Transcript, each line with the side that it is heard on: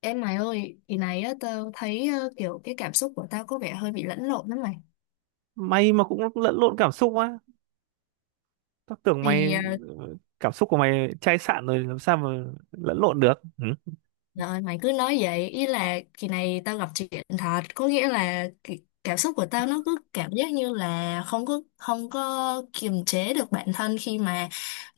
left: Em mày ơi, ý này á, tao thấy kiểu cái cảm xúc của tao có vẻ hơi bị lẫn lộn lắm mày.
right: Mày mà cũng lẫn lộn cảm xúc á? Tao tưởng
left: Thì
right: mày
left: ờ,
right: ờ, cảm xúc của mày chai sạn rồi làm sao mà lẫn lộn được, ừ?
left: rồi mày cứ nói vậy, ý là kỳ này tao gặp chuyện thật, có nghĩa là cái cảm xúc của tao nó cứ cảm giác như là không có kiềm chế được bản thân khi mà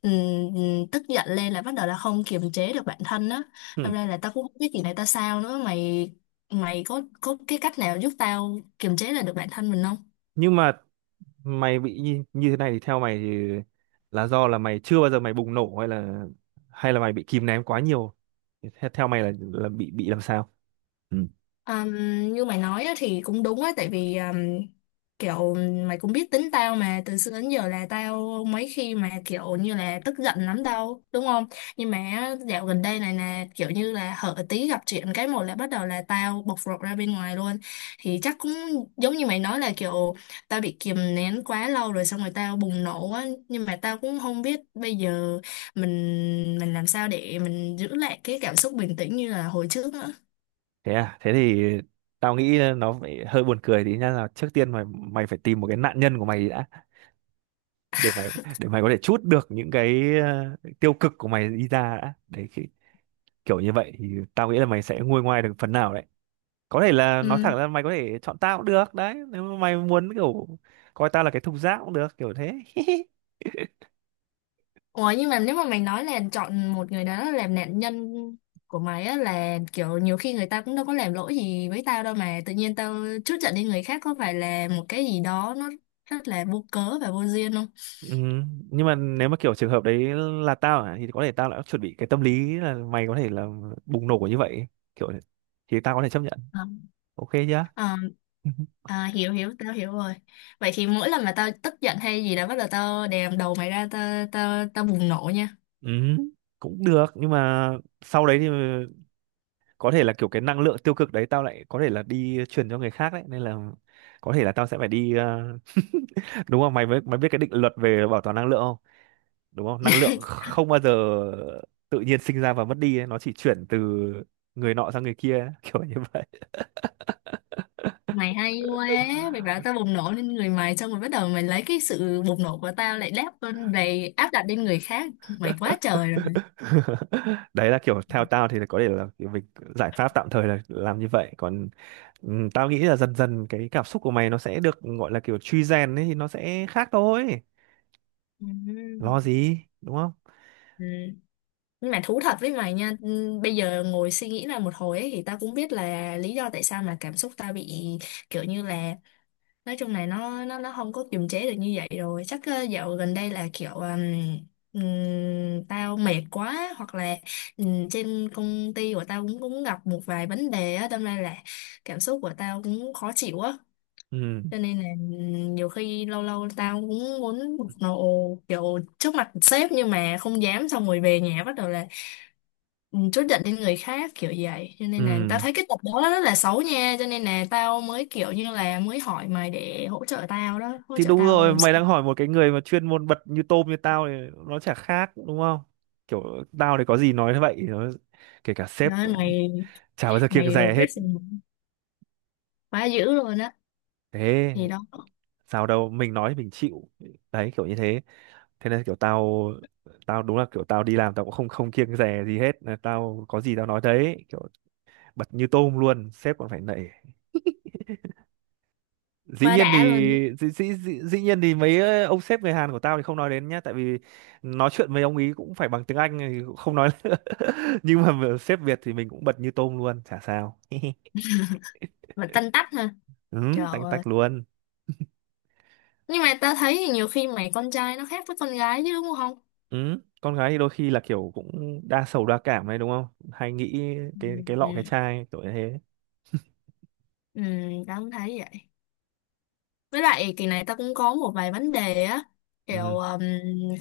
left: tức giận lên là bắt đầu là không kiềm chế được bản thân á.
right: Ừ.
left: Đâm ra là tao cũng không biết kỳ này tao sao nữa, mày mày có cái cách nào giúp tao kiềm chế lại được bản thân mình không?
right: Nhưng mà mày bị như thế này thì theo mày thì là do là mày chưa bao giờ mày bùng nổ, hay là mày bị kìm nén quá nhiều? Thì theo mày là bị làm sao, ừ?
left: Um, Như mày nói á, thì cũng đúng á tại vì kiểu mày cũng biết tính tao mà từ xưa đến giờ là tao mấy khi mà kiểu như là tức giận lắm đâu đúng không, nhưng mà á, dạo gần đây này nè kiểu như là hở tí gặp chuyện cái một là bắt đầu là tao bộc lộ ra bên ngoài luôn, thì chắc cũng giống như mày nói là kiểu tao bị kìm nén quá lâu rồi xong rồi tao bùng nổ á, nhưng mà tao cũng không biết bây giờ mình mình làm sao để mình giữ lại cái cảm xúc bình tĩnh như là hồi trước
right: Thế à? Thế thì tao nghĩ nó phải hơi buồn cười tí nhá, là trước tiên mày mày phải tìm một cái nạn nhân của mày đã, để mày để mày có thể trút được những cái tiêu cực của mày đi ra đã đấy khi, kiểu như vậy thì tao nghĩ là mày sẽ nguôi ngoai được phần nào đấy. Có thể là nói
left: nữa.
right: thẳng ra, mày có thể chọn tao cũng được đấy, nếu mà mày muốn, kiểu coi tao là cái thùng rác cũng được, kiểu thế.
left: Ủa nhưng mà nếu mà mày nói là chọn một người đó làm nạn nhân của mày á, là kiểu nhiều khi người ta cũng đâu có làm lỗi gì với tao đâu mà tự nhiên tao trút giận đi người khác có phải là một cái gì đó nó rất là vô cớ và vô duyên không?
right: Ừ, nhưng mà nếu mà kiểu trường hợp đấy là tao à, thì có thể tao đã chuẩn bị cái tâm lý là mày có thể là bùng nổ như vậy, kiểu thế. Thì tao có thể chấp nhận.
left: Ờ.
right: Ok chưa?
left: Ờ, à, hiểu hiểu tao hiểu rồi. Vậy thì mỗi lần mà tao tức giận hay gì đó bắt đầu tao đè đầu mày ra tao tao tao bùng nổ nha.
right: Ừ, cũng được, nhưng mà sau đấy thì có thể là kiểu cái năng lượng tiêu cực đấy tao lại có thể là đi truyền cho người khác đấy, nên là có thể là tao sẽ phải đi, đúng không mày mới biết cái định luật về bảo toàn năng lượng không? Đúng không, năng lượng không bao giờ tự nhiên sinh ra và mất đi ấy. Nó chỉ chuyển từ người nọ sang người kia ấy. Kiểu như vậy.
left: Mày hay quá, mày bảo tao bùng nổ lên người mày xong rồi bắt đầu mày lấy cái sự bùng nổ của tao lại đáp lên về áp đặt lên người khác, mày quá trời rồi.
right: Đấy, là kiểu theo tao thì có thể là kiểu mình giải pháp tạm thời là làm như vậy, còn tao nghĩ là dần dần cái cảm xúc của mày nó sẽ được gọi là kiểu truy rèn ấy thì nó sẽ khác thôi,
left: Ừ.
right: lo gì đúng không.
left: Ừ. Nhưng mà thú thật với mày nha, ừ, bây giờ ngồi suy nghĩ lại một hồi ấy, thì tao cũng biết là lý do tại sao mà cảm xúc tao bị kiểu như là nói chung này nó không có kiềm chế được như vậy rồi, chắc dạo gần đây là kiểu tao mệt quá hoặc là trên công ty của tao cũng cũng gặp một vài vấn đề á, đâm ra là cảm xúc của tao cũng khó chịu á,
right: Ừ,
left: cho nên là ừ, nhiều khi lâu lâu tao cũng muốn một nầu kiểu trước mặt sếp nhưng mà không dám xong rồi về nhà bắt đầu là ừ, trút giận lên người khác kiểu vậy, cho nên là tao
right: ừ.
left: thấy cái tập đó rất là xấu nha, cho nên là tao mới kiểu như là mới hỏi mày để hỗ trợ tao đó, hỗ
right: Thì
left: trợ
right: đúng
left: tao
right: rồi,
left: làm
right: mày
left: sao.
right: đang hỏi một cái người mà chuyên môn bật như tôm như tao thì nó chả khác đúng không, kiểu tao thì có gì nói vậy, nó kể cả sếp
left: Trời ơi,
right: cũng
left: mày
right: chả bao giờ kiêng
left: mày
right: dè hết.
left: professional quá dữ luôn á,
right: Thế,
left: thì đó
right: sao đâu, mình nói mình chịu. Đấy, kiểu như thế. Thế nên kiểu tao tao đúng là kiểu tao đi làm tao cũng không không kiêng dè gì hết. Là tao có gì tao nói đấy, kiểu bật như tôm luôn, sếp còn phải nể. dĩ
left: quá
right: nhiên thì
left: đã luôn,
right: dĩ nhiên thì mấy ông sếp người Hàn của tao thì không nói đến nhá, tại vì nói chuyện với ông ý cũng phải bằng tiếng Anh thì cũng không nói nữa. Nhưng mà sếp Việt thì mình cũng bật như tôm luôn, chả sao.
left: mà tanh tách ha.
right: Ừ,
left: Trời
right: tanh
left: ơi.
right: tách luôn.
left: Nhưng mà tao thấy nhiều khi mày con trai nó khác với con gái chứ đúng không?
right: Ừ, con gái thì đôi khi là kiểu cũng đa sầu đa cảm đấy đúng không, hay nghĩ cái lọ cái
left: Ừ.
right: chai, kiểu như thế.
left: Ừ, tao cũng thấy vậy. Với lại kỳ này tao cũng có một vài vấn đề á. Kiểu
right: Ừ,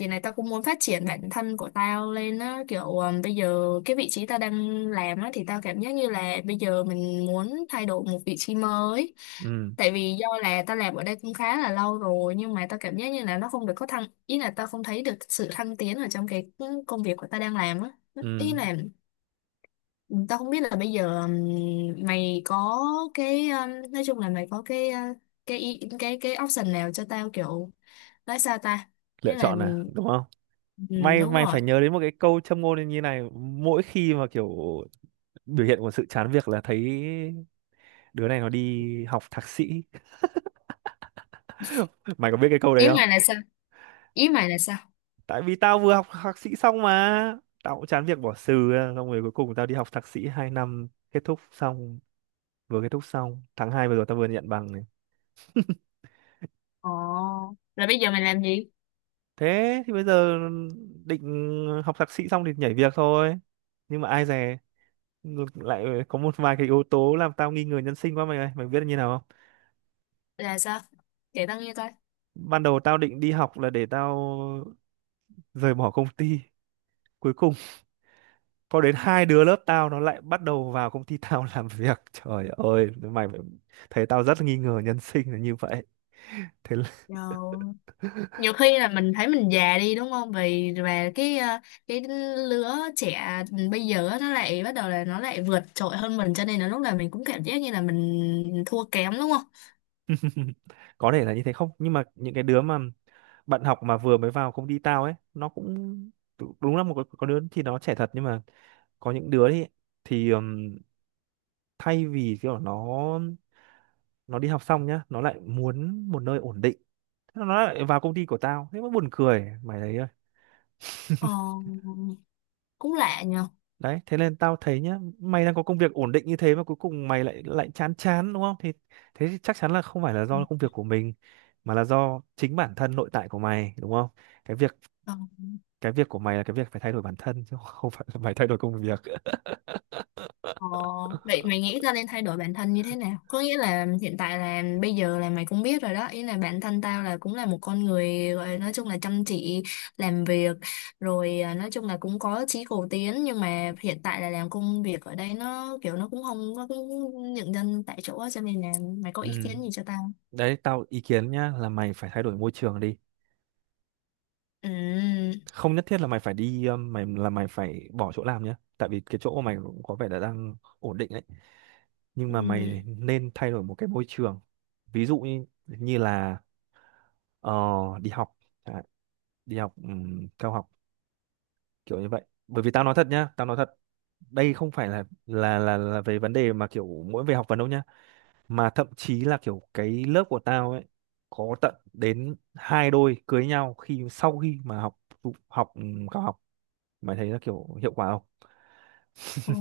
left: kỳ này tao cũng muốn phát triển bản thân của tao lên á. Kiểu bây giờ cái vị trí tao đang làm á thì tao cảm giác như là bây giờ mình muốn thay đổi một vị trí mới.
right: ừ,
left: Tại vì do là tao làm ở đây cũng khá là lâu rồi nhưng mà tao cảm giác như là nó không được có thăng, ý là tao không thấy được sự thăng tiến ở trong cái công việc của tao đang làm á. Ý
right: ừ.
left: là tao không biết là bây giờ mày có cái nói chung là mày có cái cái option nào cho tao kiểu nói sao ta,
right: Lựa
left: nghĩa là
right: chọn à đúng không. may
left: đúng
right: may
left: rồi.
right: phải nhớ đến một cái câu châm ngôn như này, mỗi khi mà kiểu biểu hiện của sự chán việc là thấy đứa này nó đi học thạc sĩ. Mày có biết cái câu đấy
left: Ý
right: không?
left: mày là sao? Ý mày là sao?
right: Tại vì tao vừa học thạc sĩ xong mà tao cũng chán việc bỏ xừ ra. Xong rồi cuối cùng tao đi học thạc sĩ 2 năm kết thúc xong, vừa kết thúc xong tháng 2 vừa rồi tao vừa nhận bằng này.
left: Ồ. Là bây giờ mày làm gì?
right: Thế thì bây giờ định học thạc sĩ xong thì nhảy việc thôi, nhưng mà ai dè ngược lại có một vài cái yếu tố làm tao nghi ngờ nhân sinh quá mày ơi, mày biết là như nào không?
left: Là sao? Kể tao nghe coi.
right: Ban đầu tao định đi học là để tao rời bỏ công ty, cuối cùng có đến hai đứa lớp tao nó lại bắt đầu vào công ty tao làm việc, trời ơi thấy tao rất nghi ngờ nhân sinh là như vậy. Thế là,
left: Nhiều nhiều khi là mình thấy mình già đi đúng không, vì và cái cái lứa trẻ bây giờ á, nó lại bắt đầu là nó lại vượt trội hơn mình cho nên là lúc nào mình cũng cảm giác như là mình thua kém đúng không?
right: có thể là như thế không, nhưng mà những cái đứa mà bạn học mà vừa mới vào công ty tao ấy nó cũng đúng là có đứa thì nó trẻ thật, nhưng mà có những đứa thì thay vì kiểu nó đi học xong nhá nó lại muốn một nơi ổn định. Thế nó lại vào công ty của tao, thế mới buồn cười mày thấy.
left: Ờ, cũng lạ nhờ.
right: Đấy, thế nên tao thấy nhá, mày đang có công việc ổn định như thế mà cuối cùng mày lại lại chán chán đúng không, thì thế thì chắc chắn là không phải là do công việc của mình, mà là do chính bản thân nội tại của mày đúng không. cái việc
left: Ờ,
right: cái việc của mày là cái việc phải thay đổi bản thân chứ, không phải là mày thay đổi công việc.
left: ờ, vậy mày nghĩ tao nên thay đổi bản thân như thế nào? Có nghĩa là hiện tại là bây giờ là mày cũng biết rồi đó. Ý là bản thân tao là cũng là một con người gọi là nói chung là chăm chỉ làm việc. Rồi à, nói chung là cũng có chí cầu tiến. Nhưng mà hiện tại là làm công việc ở đây nó kiểu nó cũng không có cũng nhận dân tại chỗ á, cho nên là mày có
right: Ừ.
left: ý kiến gì cho tao không?
right: Đấy, tao ý kiến nhá, là mày phải thay đổi môi trường đi,
left: Ừ.
right: không nhất thiết là mày phải đi, mày là mày phải bỏ chỗ làm nhá, tại vì cái chỗ của mày cũng có vẻ là đang ổn định đấy, nhưng
left: Ừ.
right: mà mày nên thay đổi một cái môi trường. Ví dụ như như là, Ờ, đi học chẳng đi học cao học, kiểu như vậy. Bởi vì tao nói thật nhá, tao nói thật, đây không phải là về vấn đề mà kiểu mỗi về học vấn đâu nhá, mà thậm chí là kiểu cái lớp của tao ấy có tận đến hai đôi cưới nhau khi sau khi mà học học cao học, mày thấy là kiểu hiệu quả không?
left: Ừ.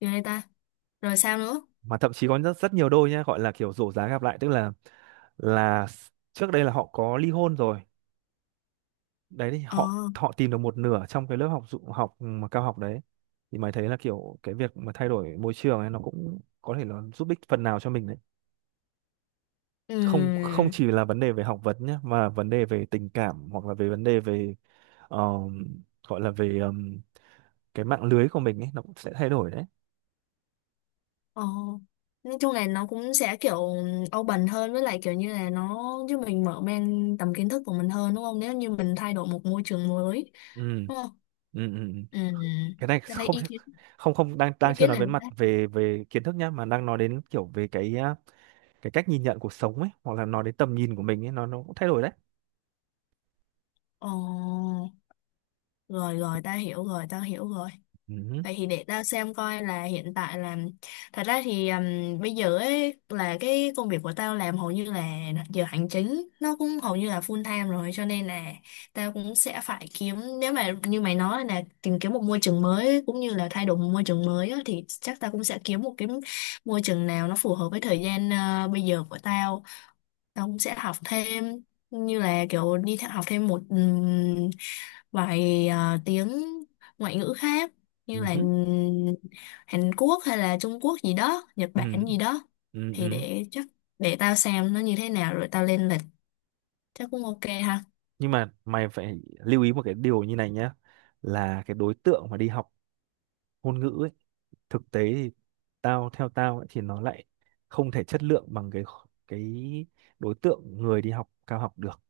left: Ghê ta. Rồi sao nữa?
right: Mà thậm chí có rất rất nhiều đôi nhá, gọi là kiểu rổ giá gặp lại, tức là trước đây là họ có ly hôn rồi, đấy thì
left: Ờ.
right: họ họ tìm được một nửa trong cái lớp học mà cao học đấy, thì mày thấy là kiểu cái việc mà thay đổi môi trường ấy nó cũng có thể là giúp ích phần nào cho mình đấy. Không không
left: Ừ.
right: chỉ là vấn đề về học vấn nhé, mà vấn đề về tình cảm, hoặc là về vấn đề về, ờ, gọi là về, cái mạng lưới của mình ấy nó cũng sẽ thay đổi đấy.
left: Ờ, nói chung là nó cũng sẽ kiểu open hơn với lại kiểu như là nó giúp mình mở mang tầm kiến thức của mình hơn đúng không? Nếu như mình thay đổi một môi trường mới
right: Ừ,
left: đúng không?
right: ừ, ừ. Ừ.
left: Ừ,
right: cái này
left: ta thấy
right: không thể- không không đang
left: ý
right: đang chưa
left: kiến
right: nói
left: này
right: đến mặt về về kiến thức nhá, mà đang nói đến kiểu về cái cách nhìn nhận cuộc sống ấy, hoặc là nói đến tầm nhìn của mình ấy nó cũng thay đổi đấy.
left: ờ, rồi rồi ta hiểu rồi, ta hiểu rồi.
right: Ừ.
left: Vậy thì để tao xem coi là hiện tại là thật ra thì bây giờ ấy là cái công việc của tao làm hầu như là giờ hành chính nó cũng hầu như là full time rồi cho nên là tao cũng sẽ phải kiếm, nếu mà như mày nói là tìm kiếm một môi trường mới cũng như là thay đổi một môi trường mới á, thì chắc tao cũng sẽ kiếm một cái môi trường nào nó phù hợp với thời gian bây giờ của tao, ông sẽ học thêm như là kiểu đi theo học thêm một vài tiếng ngoại ngữ khác như
right: Ừ,
left: là
right: hứ,
left: Hàn Quốc hay là Trung Quốc gì đó, Nhật
right: ừ,
left: Bản gì đó.
right: ừ,
left: Thì
right: ừ.
left: để chắc để tao xem nó như thế nào rồi tao lên lịch chắc cũng ok ha.
right: Nhưng mà mày phải lưu ý một cái điều như này nhá, là cái đối tượng mà đi học ngôn ngữ ấy, thực tế thì theo tao ấy, thì nó lại không thể chất lượng bằng cái đối tượng người đi học cao học được,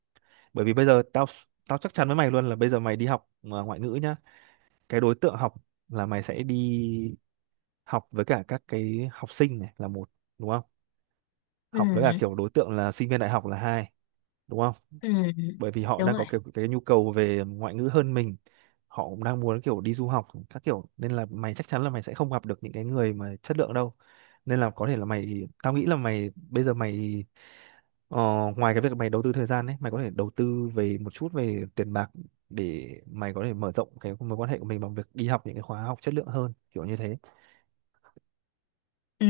right: bởi vì bây giờ tao tao chắc chắn với mày luôn là bây giờ mày đi học mà ngoại ngữ nhá, cái đối tượng học là mày sẽ đi học với cả các cái học sinh này là một đúng không,
left: Ừ,
right: học với cả kiểu đối tượng là sinh viên đại học là hai đúng không.
left: ừ,
right: Bởi vì họ
left: đúng
right: đang
left: rồi.
right: có kiểu cái nhu cầu về ngoại ngữ hơn mình, họ cũng đang muốn kiểu đi du học các kiểu, nên là mày chắc chắn là mày sẽ không gặp được những cái người mà chất lượng đâu, nên là có thể là mày, tao nghĩ là mày bây giờ mày, ờ, ngoài cái việc mày đầu tư thời gian ấy, mày có thể đầu tư về một chút về tiền bạc để mày có thể mở rộng cái mối quan hệ của mình bằng việc đi học những cái khóa học chất lượng hơn, kiểu như
left: Ừ.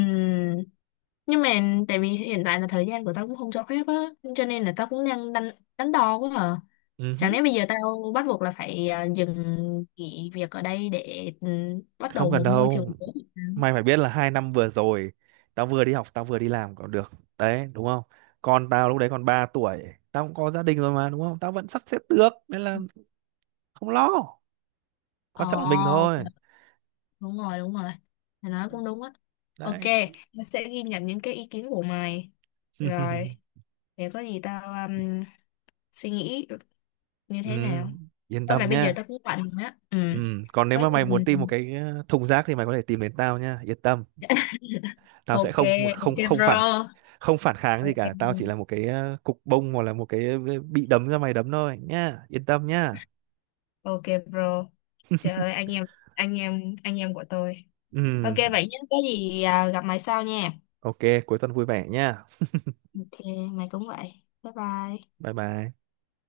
left: Nhưng mà tại vì hiện tại là thời gian của tao cũng không cho phép á, cho nên là tao cũng đang đánh đánh đo quá à.
right: thế.
left: Chẳng lẽ bây giờ tao bắt buộc là phải à, dừng nghỉ việc ở đây để ừ, bắt
right: Không
left: đầu
right: cần
left: một môi trường
right: đâu,
left: mới hả?
right: mày phải biết là 2 năm vừa rồi tao vừa đi học tao vừa đi làm còn được đấy đúng không, con tao lúc đấy còn 3 tuổi, tao cũng có gia đình rồi mà đúng không, tao vẫn sắp xếp được, nên là không lo, quan trọng là mình
left: Ồ,
right: thôi.
left: đúng rồi, đúng rồi. Mày nói cũng đúng á. Ok,
right: Đấy.
left: tao sẽ ghi nhận những cái ý kiến của mày. Rồi, để có gì tao suy nghĩ như
right: Ừ,
left: thế nào.
right: yên
left: Thôi mà
right: tâm
left: bây giờ
right: nhá.
left: tao cũng bận á. Ừ,
right: Ừ. Còn nếu
left: có
right: mà
left: gì...
right: mày muốn tìm một
left: mình-
right: cái, thùng rác thì mày có thể tìm đến tao nhá, yên tâm, tao sẽ
left: Ok,
right: không không
left: ok
right: không phản
left: bro.
right: không phản kháng gì
left: Ok,
right: cả, tao chỉ là một cái, cục bông, hoặc là một cái, bị đấm cho mày đấm thôi nhá, yên tâm nhá.
left: ok bro. Trời ơi, anh em, anh em, anh em của tôi.
right: Ừ.
left: Ok vậy nhé, có gì à, gặp mày sau nha.
right: Ok, cuối tuần vui vẻ nha.
left: Ok, mày cũng vậy. Bye bye.
right: Bye bye.